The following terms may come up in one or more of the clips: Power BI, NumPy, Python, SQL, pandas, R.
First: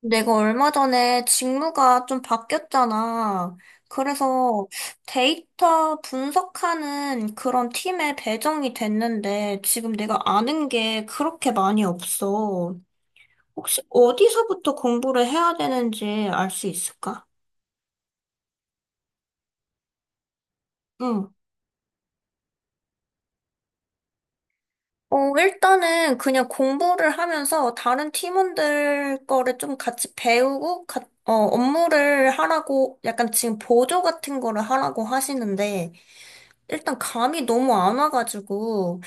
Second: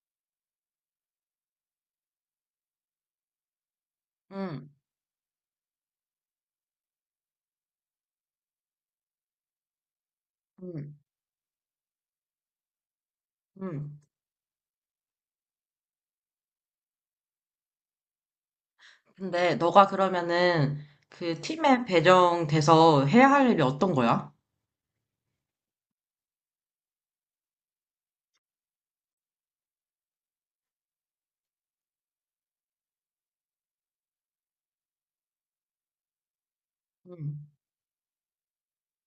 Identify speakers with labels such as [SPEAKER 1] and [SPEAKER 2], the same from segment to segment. [SPEAKER 1] 내가 얼마 전에 직무가 좀 바뀌었잖아. 그래서
[SPEAKER 2] 음,
[SPEAKER 1] 데이터 분석하는 그런 팀에 배정이 됐는데 지금 내가 아는
[SPEAKER 2] 음,
[SPEAKER 1] 게 그렇게 많이 없어. 혹시
[SPEAKER 2] 음.
[SPEAKER 1] 어디서부터 공부를 해야 되는지 알 수 있을까?
[SPEAKER 2] 근데 너가 그러면은
[SPEAKER 1] 응.
[SPEAKER 2] 그 팀에 배정돼서 해야 할 일이 어떤 거야?
[SPEAKER 1] 일단은 그냥 공부를 하면서 다른 팀원들 거를 좀 같이 배우고, 업무를 하라고, 약간 지금 보조 같은 거를 하라고 하시는데, 일단 감이
[SPEAKER 2] 음,
[SPEAKER 1] 너무 안 와가지고,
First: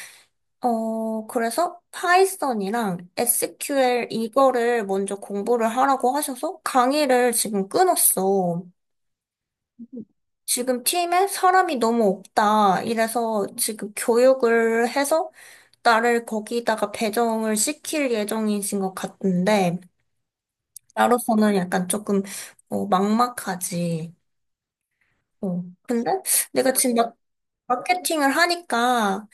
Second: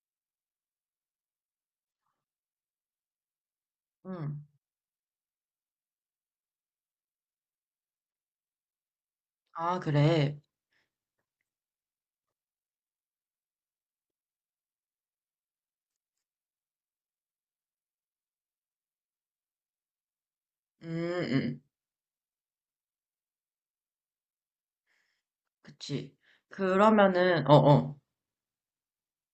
[SPEAKER 1] 그래서 파이썬이랑 SQL
[SPEAKER 2] 음.
[SPEAKER 1] 이거를 먼저 공부를 하라고 하셔서 강의를 지금 끊었어.
[SPEAKER 2] 아, 그래.
[SPEAKER 1] 지금 팀에 사람이 너무 없다. 이래서 지금 교육을 해서 나를 거기다가 배정을 시킬 예정이신 것 같은데,
[SPEAKER 2] 음,
[SPEAKER 1] 나로서는
[SPEAKER 2] 음.
[SPEAKER 1] 약간 조금, 막막하지. 어. 근데
[SPEAKER 2] 그치.
[SPEAKER 1] 내가 지금
[SPEAKER 2] 그러면은, 어, 어.
[SPEAKER 1] 마케팅을 하니까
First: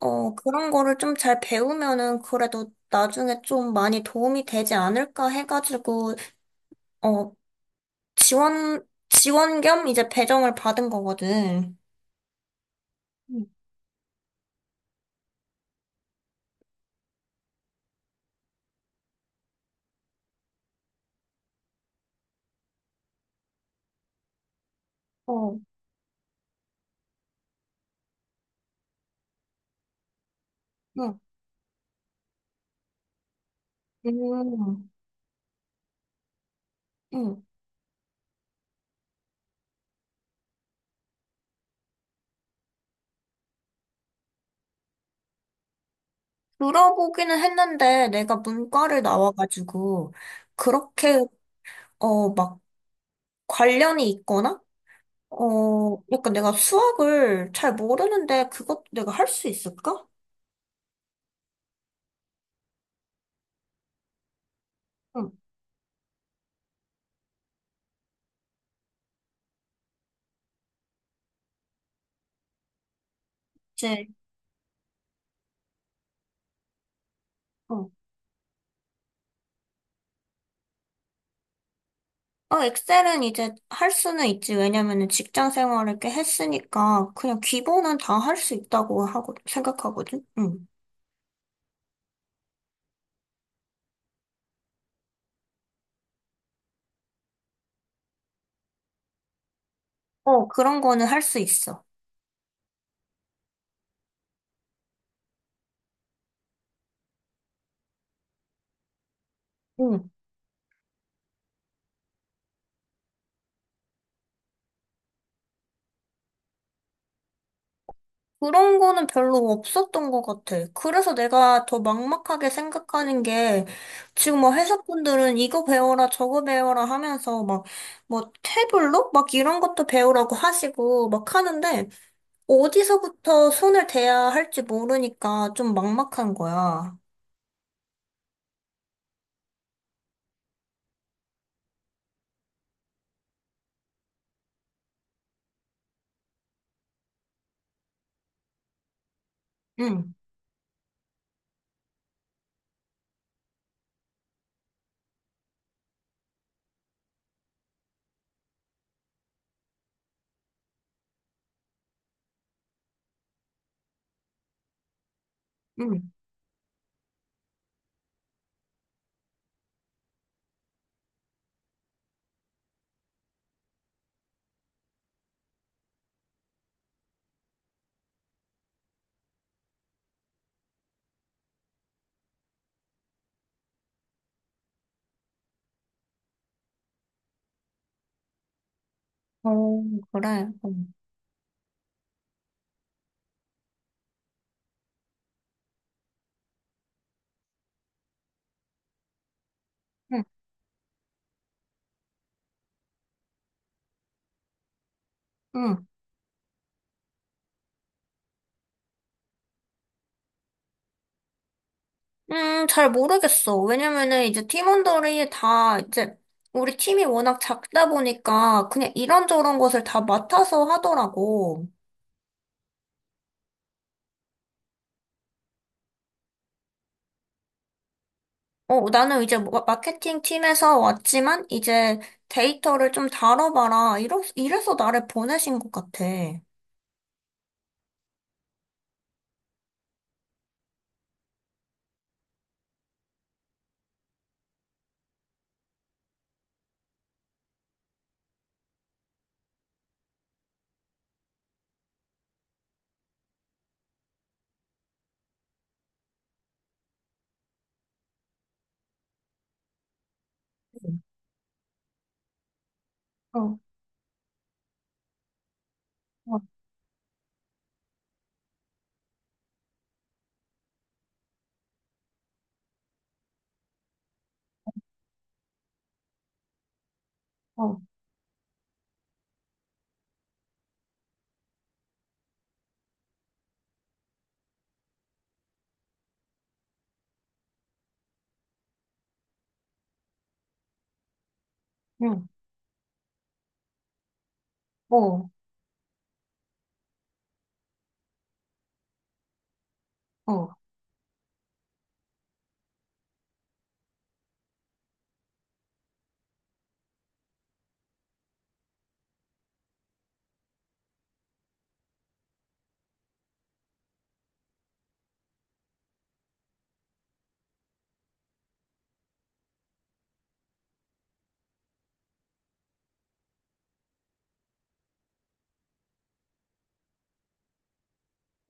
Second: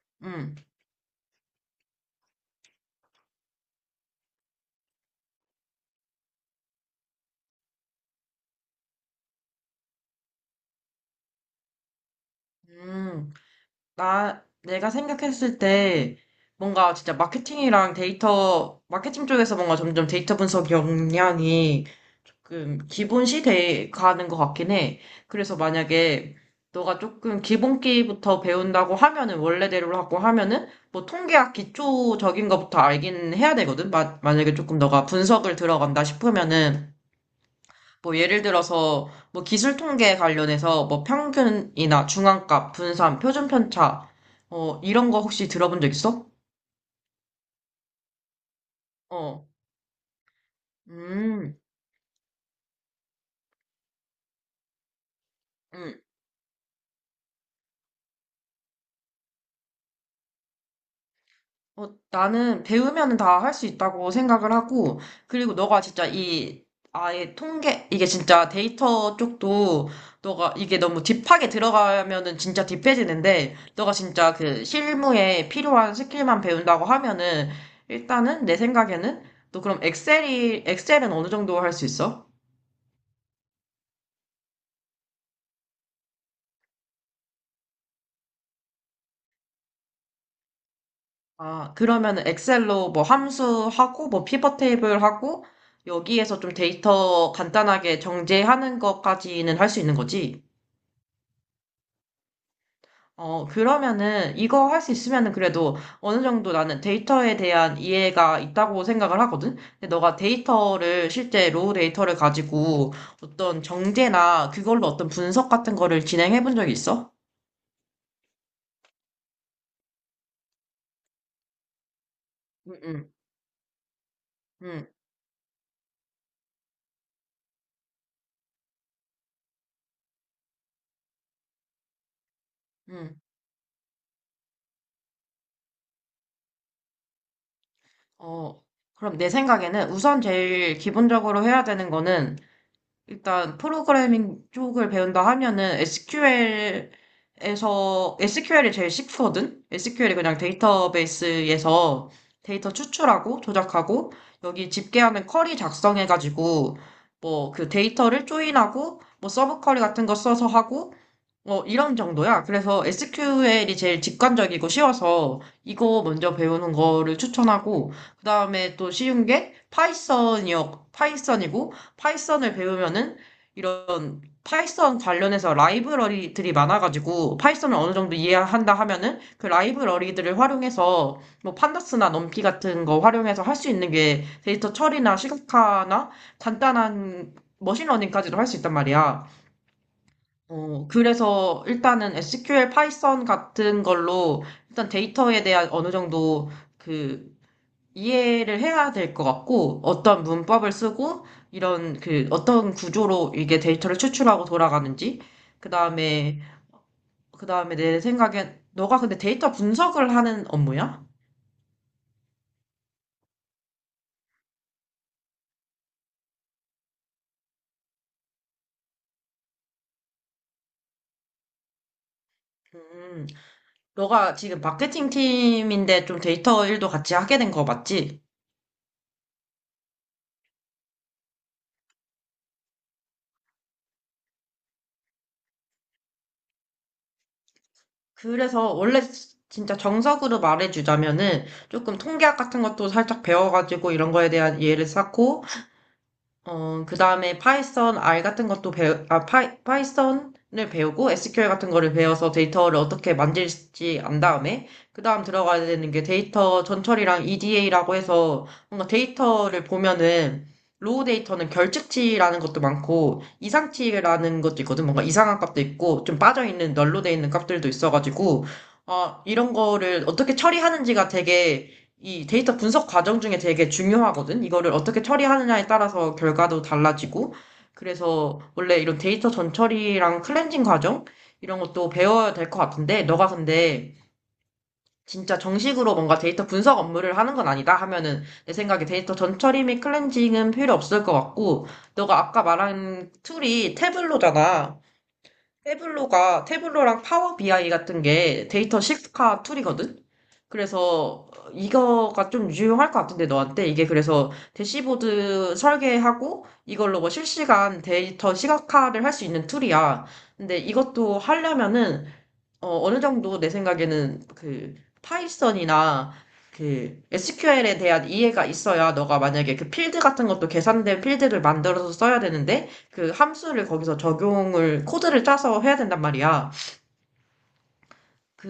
[SPEAKER 2] 음,
[SPEAKER 1] 그런 거를 좀 잘 배우면은 그래도 나중에 좀 많이 도움이 되지 않을까 해가지고, 어, 지원 겸 이제 배정을 받은 거거든.
[SPEAKER 2] 음.
[SPEAKER 1] 음.
[SPEAKER 2] 내가 생각했을 때 뭔가 진짜 마케팅이랑 데이터, 마케팅 쪽에서 뭔가 점점 데이터 분석 역량이 조금 기본시 돼 가는 것 같긴 해. 그래서
[SPEAKER 1] 어,
[SPEAKER 2] 만약에 너가 조금 기본기부터 배운다고 하면은, 원래대로 하고 하면은, 뭐
[SPEAKER 1] 응,
[SPEAKER 2] 통계학 기초적인 것부터 알긴 해야 되거든? 만약에 조금
[SPEAKER 1] 음,
[SPEAKER 2] 너가 분석을 들어간다 싶으면은,
[SPEAKER 1] 응.
[SPEAKER 2] 뭐 예를 들어서 뭐 기술 통계 관련해서 뭐 평균이나 중앙값, 분산, 표준 편차 이런 거 혹시 들어본 적 있어?
[SPEAKER 1] 들어보기는 했는데 내가 문과를
[SPEAKER 2] 어.
[SPEAKER 1] 나와가지고, 그렇게,
[SPEAKER 2] 음.
[SPEAKER 1] 어, 막 관련이 있거나,
[SPEAKER 2] 음.
[SPEAKER 1] 약간 내가 수학을 잘 모르는데 그것도 내가 할 수 있을까?
[SPEAKER 2] 나는 배우면 다 할 수 있다고 생각을 하고,
[SPEAKER 1] 응,
[SPEAKER 2] 그리고 너가 진짜 이, 아예 통계, 이게 진짜 데이터 쪽도, 너가 이게 너무 딥하게 들어가면은 진짜 딥해지는데, 너가
[SPEAKER 1] 이제,
[SPEAKER 2] 진짜 그 실무에 필요한 스킬만 배운다고 하면은,
[SPEAKER 1] 어.
[SPEAKER 2] 일단은 내 생각에는, 너 그럼 엑셀은 어느 정도 할 수 있어?
[SPEAKER 1] 어, 엑셀은 이제 할 수는 있지. 왜냐면은 직장 생활을 꽤 했으니까 그냥 기본은 다 할 수 있다고 하고 생각하거든. 응.
[SPEAKER 2] 아, 그러면은 엑셀로 뭐 함수하고, 뭐 피벗 테이블 하고, 여기에서 좀 데이터 간단하게 정제하는 것까지는 할 수 있는 거지?
[SPEAKER 1] 어, 그런 거는 할 수 있어.
[SPEAKER 2] 그러면은 이거 할 수 있으면은 그래도 어느 정도 나는 데이터에 대한 이해가 있다고 생각을 하거든? 근데
[SPEAKER 1] 응.
[SPEAKER 2] 너가 데이터를 실제 로우 데이터를 가지고 어떤 정제나 그걸로 어떤 분석 같은 거를 진행해 본 적이 있어?
[SPEAKER 1] 그런 거는 별로 없었던 것 같아. 그래서 내가 더 막막하게
[SPEAKER 2] 응, 응,
[SPEAKER 1] 생각하는 게 지금 뭐
[SPEAKER 2] 응,
[SPEAKER 1] 회사분들은 이거 배워라 저거 배워라 하면서 막 뭐 태블로 막 이런 것도 배우라고 하시고 막 하는데
[SPEAKER 2] 응.
[SPEAKER 1] 어디서부터 손을 대야 할지 모르니까 좀 막막한 거야.
[SPEAKER 2] 어, 그럼 내 생각에는 우선 제일 기본적으로 해야 되는 거는 일단 프로그래밍 쪽을 배운다 하면은 SQL에서 SQL이 제일 쉽거든.
[SPEAKER 1] 응.
[SPEAKER 2] SQL이 그냥 데이터베이스에서 데이터 추출하고 조작하고 여기 집계하는 쿼리 작성해가지고 뭐 그 데이터를 조인하고 뭐 서브 쿼리 같은 거 써서 하고 뭐 이런 정도야. 그래서 SQL이 제일 직관적이고 쉬워서
[SPEAKER 1] 응.
[SPEAKER 2] 이거 먼저 배우는 거를 추천하고 그다음에 또 쉬운 게 파이썬이요. 파이썬이고 파이썬을 배우면은 이런 파이썬 관련해서 라이브러리들이 많아가지고 파이썬을 어느 정도 이해한다 하면은 그 라이브러리들을 활용해서 뭐 판다스나 넘피 같은 거 활용해서 할 수 있는 게 데이터 처리나 시각화나 간단한 머신러닝까지도 할 수 있단 말이야.
[SPEAKER 1] 어, 그래. 응.
[SPEAKER 2] 그래서 일단은 SQL 파이썬 같은 걸로 일단 데이터에 대한 어느 정도 그 이해를 해야 될 것 같고, 어떤
[SPEAKER 1] 응.
[SPEAKER 2] 문법을 쓰고, 이런 그, 어떤 구조로 이게 데이터를 추출하고 돌아가는지, 그
[SPEAKER 1] 응.
[SPEAKER 2] 다음에, 그 다음에 내 생각엔, 너가 근데 데이터 분석을 하는 업무야?
[SPEAKER 1] 잘 모르겠어. 왜냐면은 이제 팀원들이 다 이제 우리 팀이 워낙 작다 보니까 그냥 이런저런 것을 다 맡아서 하더라고.
[SPEAKER 2] 음, 너가 지금 마케팅 팀인데 좀 데이터 일도 같이 하게 된 거 맞지?
[SPEAKER 1] 나는 이제 마케팅 팀에서 왔지만 이제 데이터를 좀 다뤄봐라. 이래서 나를 보내신 것 같아. 응.
[SPEAKER 2] 그래서 원래 진짜 정석으로 말해주자면은 조금 통계학 같은 것도 살짝 배워가지고 이런 거에 대한 이해를 쌓고, 그다음에 파이썬 R 같은 것도 파이썬을 배우고 SQL 같은 거를 배워서 데이터를 어떻게 만질지 안 다음에 그다음 들어가야 되는 게 데이터 전처리랑 EDA라고 해서 뭔가 데이터를 보면은 로우 데이터는 결측치라는 것도 많고
[SPEAKER 1] 어,
[SPEAKER 2] 이상치라는 것도 있거든. 뭔가 이상한 값도 있고 좀
[SPEAKER 1] 어,
[SPEAKER 2] 빠져 있는 널로 돼 있는 값들도 있어가지고 이런 거를 어떻게 처리하는지가 되게 이 데이터 분석 과정 중에 되게 중요하거든. 이거를 어떻게 처리하느냐에 따라서 결과도 달라지고.
[SPEAKER 1] 어,
[SPEAKER 2] 그래서 원래 이런 데이터 전처리랑 클렌징 과정 이런 것도 배워야 될 것 같은데, 너가 근데 진짜 정식으로 뭔가 데이터 분석 업무를 하는 건 아니다 하면은 내 생각에 데이터 전처리 및 클렌징은 필요 없을 것 같고, 너가
[SPEAKER 1] 응.
[SPEAKER 2] 아까 말한 툴이 태블로잖아.
[SPEAKER 1] 어,
[SPEAKER 2] 태블로가 태블로랑 파워 BI 같은 게 데이터 시카 툴이거든.
[SPEAKER 1] 어.
[SPEAKER 2] 그래서 이거가 좀 유용할 것 같은데 너한테 이게 그래서 대시보드 설계하고 이걸로 뭐 실시간 데이터 시각화를 할 수 있는 툴이야. 근데 이것도 하려면은 어느 정도 내 생각에는 그 파이썬이나 그 SQL에 대한 이해가 있어야 너가 만약에 그 필드 같은 것도 계산된 필드를 만들어서 써야 되는데 그 함수를 거기서 적용을 코드를 짜서 해야 된단 말이야.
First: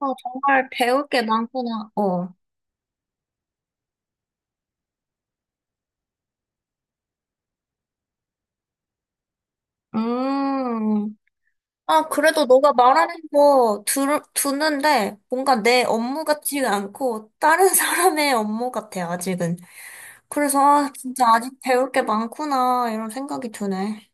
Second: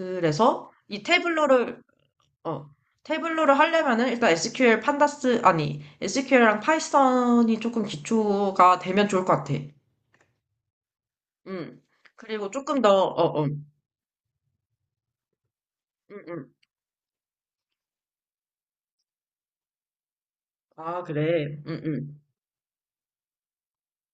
[SPEAKER 1] 어, 정말 배울 게 많구나. 어.
[SPEAKER 2] 어, 태블러를 하려면은 일단 SQL 판다스 아니 SQL랑 파이썬이 조금 기초가 되면 좋을 것 같아.
[SPEAKER 1] 음.
[SPEAKER 2] 음.
[SPEAKER 1] 아, 그래도
[SPEAKER 2] 그리고
[SPEAKER 1] 너가
[SPEAKER 2] 조금 더
[SPEAKER 1] 말하는
[SPEAKER 2] 어, 어.
[SPEAKER 1] 거 듣는데 뭔가 내 업무
[SPEAKER 2] 음.
[SPEAKER 1] 같지가 않고 다른 사람의 업무 같아, 아직은. 그래서, 아,
[SPEAKER 2] 아,
[SPEAKER 1] 진짜 아직
[SPEAKER 2] 그래.
[SPEAKER 1] 배울 게 많구나, 이런 생각이 드네.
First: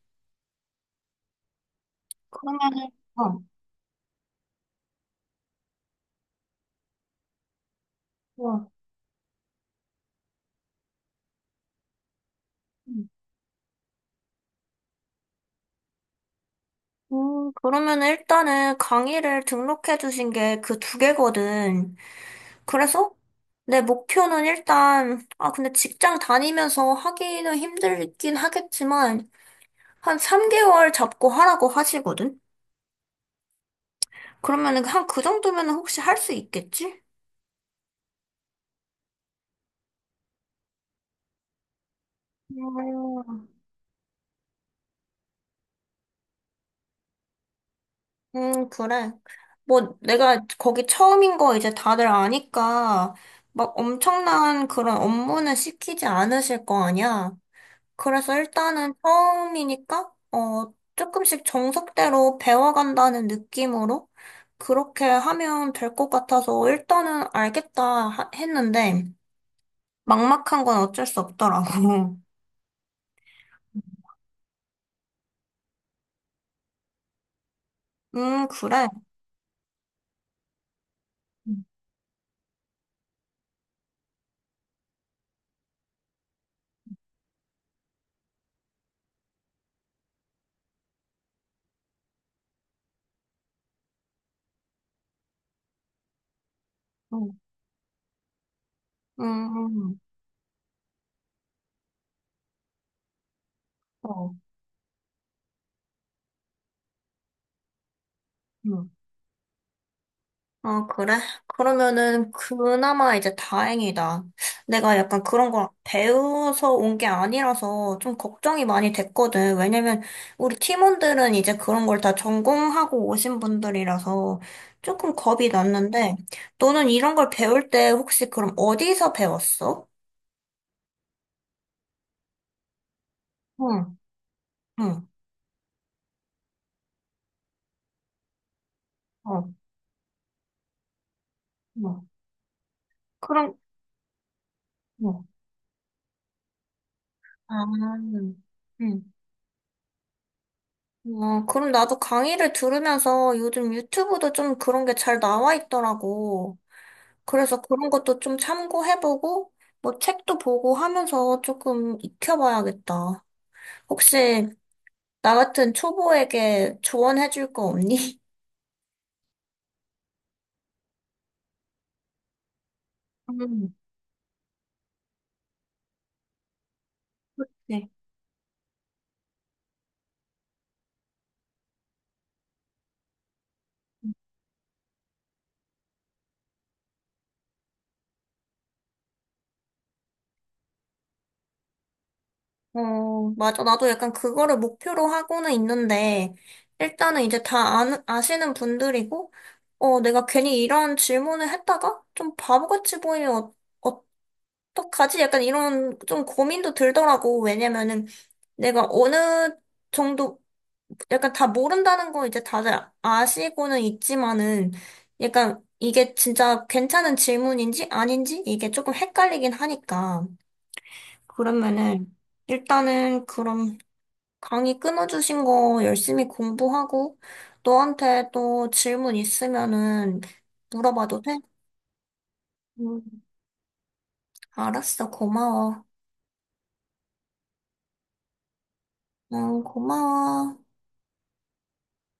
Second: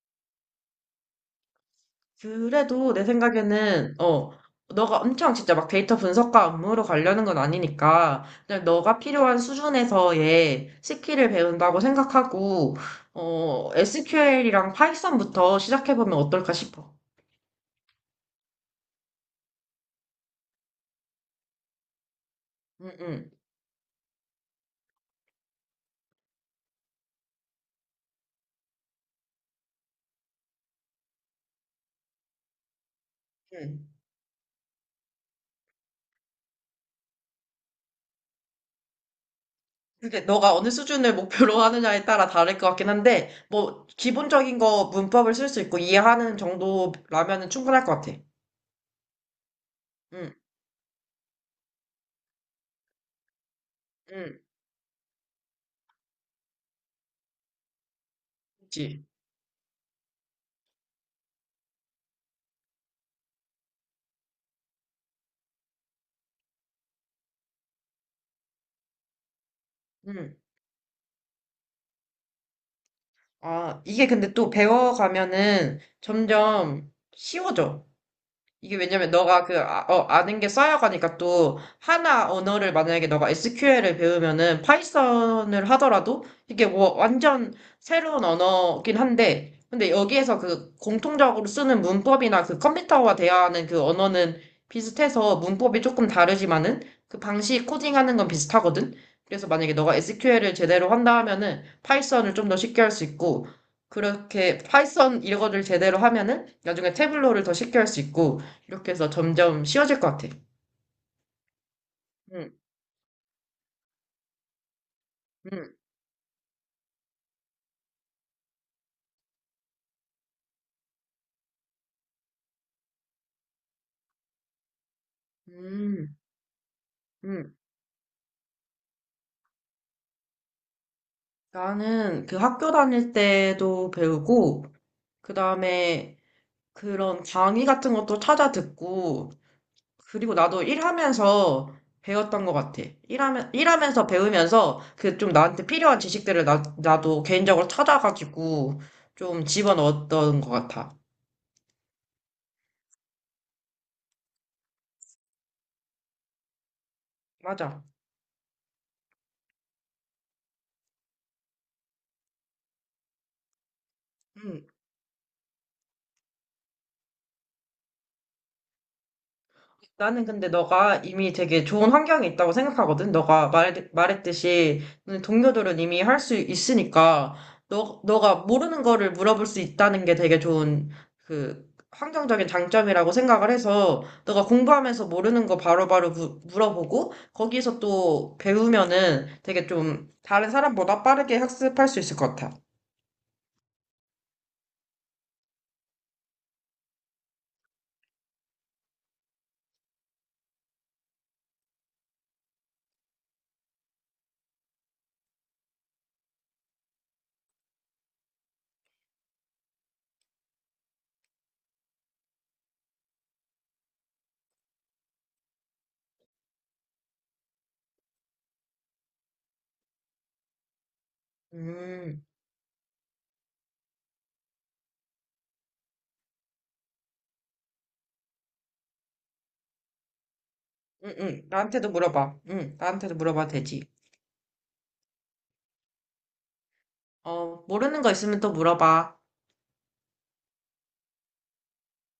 [SPEAKER 1] 그러면은,
[SPEAKER 2] 그래도 내
[SPEAKER 1] 어,
[SPEAKER 2] 생각에는, 너가 엄청 진짜 막 데이터 분석과 업무로 가려는 건 아니니까, 그냥
[SPEAKER 1] 어.
[SPEAKER 2] 너가 필요한 수준에서의 스킬을 배운다고 생각하고,
[SPEAKER 1] 음,
[SPEAKER 2] SQL이랑 파이썬부터 시작해보면 어떨까 싶어.
[SPEAKER 1] 그러면은 일단은 강의를 등록해 주신 게 그 두 개거든.
[SPEAKER 2] 응,
[SPEAKER 1] 그래서
[SPEAKER 2] 응,
[SPEAKER 1] 내 목표는 일단, 아, 근데 직장 다니면서 하기는 힘들긴 하겠지만, 한 3개월 잡고 하라고 하시거든.
[SPEAKER 2] 응.
[SPEAKER 1] 그러면은 한 그 정도면은 혹시 할 수 있겠지?
[SPEAKER 2] 그게 너가 어느 수준을 목표로 하느냐에 따라 다를 것 같긴 한데,
[SPEAKER 1] 음,
[SPEAKER 2] 뭐, 기본적인 거 문법을 쓸 수 있고 이해하는 정도라면은 충분할 것 같아.
[SPEAKER 1] 그래. 뭐
[SPEAKER 2] 응,
[SPEAKER 1] 내가 거기 처음인 거 이제 다들 아니까 막
[SPEAKER 2] 응,
[SPEAKER 1] 엄청난 그런 업무는 시키지 않으실 거 아니야. 그래서 일단은
[SPEAKER 2] 그치.
[SPEAKER 1] 처음이니까 어 조금씩 정석대로 배워간다는 느낌으로 그렇게 하면 될 것 같아서 일단은 알겠다 했는데
[SPEAKER 2] 응.
[SPEAKER 1] 막막한 건 어쩔 수 없더라고.
[SPEAKER 2] 아, 이게 근데 또 배워가면은 점점 쉬워져. 이게
[SPEAKER 1] 그래.
[SPEAKER 2] 왜냐면 너가 아는 게 쌓여가니까 또 하나 언어를 만약에 너가 SQL을 배우면은 파이썬을 하더라도 이게 뭐 완전 새로운 언어긴 한데 근데 여기에서 그 공통적으로 쓰는 문법이나 그 컴퓨터와 대화하는 그 언어는 비슷해서 문법이 조금 다르지만은 그
[SPEAKER 1] 음,
[SPEAKER 2] 방식 코딩하는 건 비슷하거든. 그래서 만약에 너가
[SPEAKER 1] 음.
[SPEAKER 2] SQL을 제대로 한다 하면은 파이썬을 좀 더 쉽게 할 수 있고
[SPEAKER 1] 어,
[SPEAKER 2] 그렇게 파이썬 이거를 제대로 하면은 나중에 태블로를 더 쉽게 할 수 있고
[SPEAKER 1] 응.
[SPEAKER 2] 이렇게 해서 점점 쉬워질 것 같아.
[SPEAKER 1] 아, 그래? 그러면은
[SPEAKER 2] 응,
[SPEAKER 1] 그나마 이제 다행이다. 내가 약간 그런 걸
[SPEAKER 2] 응,
[SPEAKER 1] 배워서 온 게 아니라서 좀 걱정이 많이 됐거든. 왜냐면 우리 팀원들은 이제 그런 걸 다 전공하고 오신 분들이라서 조금 겁이
[SPEAKER 2] 응,
[SPEAKER 1] 났는데, 너는 이런 걸
[SPEAKER 2] 응.
[SPEAKER 1] 배울 때 혹시 그럼 어디서 배웠어?
[SPEAKER 2] 나는 그 학교 다닐 때도
[SPEAKER 1] 응,
[SPEAKER 2] 배우고,
[SPEAKER 1] 응,
[SPEAKER 2] 그 다음에 그런 강의 같은 것도 찾아 듣고,
[SPEAKER 1] 어,
[SPEAKER 2] 그리고 나도 일하면서
[SPEAKER 1] 응.
[SPEAKER 2] 배웠던 것 같아.
[SPEAKER 1] 그럼,
[SPEAKER 2] 일하면서 배우면서 그
[SPEAKER 1] 응.
[SPEAKER 2] 좀 나한테 필요한 지식들을 나도
[SPEAKER 1] 아,
[SPEAKER 2] 개인적으로 찾아가지고
[SPEAKER 1] 응.
[SPEAKER 2] 좀 집어넣었던 것 같아.
[SPEAKER 1] 아, 그럼 나도 강의를 들으면서 요즘 유튜브도 좀 그런 게 잘 나와 있더라고. 그래서
[SPEAKER 2] 맞아.
[SPEAKER 1] 그런 것도 좀 참고해보고, 뭐 책도 보고 하면서 조금 익혀봐야겠다. 혹시
[SPEAKER 2] 응.
[SPEAKER 1] 나 같은 초보에게 조언해줄 거 없니?
[SPEAKER 2] 나는 근데 너가 이미 되게 좋은 환경이 있다고 생각하거든. 너가
[SPEAKER 1] 음,
[SPEAKER 2] 말했듯이 동료들은 이미 할 수 있으니까
[SPEAKER 1] 네.
[SPEAKER 2] 너가 모르는 거를 물어볼 수 있다는 게 되게 좋은 그 환경적인 장점이라고 생각을 해서 너가 공부하면서 모르는 거 바로바로 물어보고 거기서 또 배우면은 되게 좀 다른 사람보다 빠르게 학습할 수 있을 것 같아.
[SPEAKER 1] 어, 맞아. 나도 약간 그거를 목표로 하고는 있는데, 일단은 이제 아시는 분들이고, 내가 괜히 이런 질문을 했다가 좀 바보같이 보이면 어, 어떡하지? 약간 이런 좀 고민도 들더라고. 왜냐면은 내가 어느 정도, 약간 다 모른다는 거 이제 다들 아시고는 있지만은 약간 이게 진짜 괜찮은 질문인지 아닌지 이게 조금 헷갈리긴 하니까. 그러면은
[SPEAKER 2] 음,
[SPEAKER 1] 일단은 그럼 강의 끊어주신 거 열심히 공부하고 너한테 또 질문 있으면은
[SPEAKER 2] 응,
[SPEAKER 1] 물어봐도 돼?
[SPEAKER 2] 응. 나한테도 물어봐. 응, 나한테도
[SPEAKER 1] 응,
[SPEAKER 2] 물어봐도 되지.
[SPEAKER 1] 알았어. 고마워.
[SPEAKER 2] 모르는 거 있으면 또 물어봐.
[SPEAKER 1] 응, 고마워.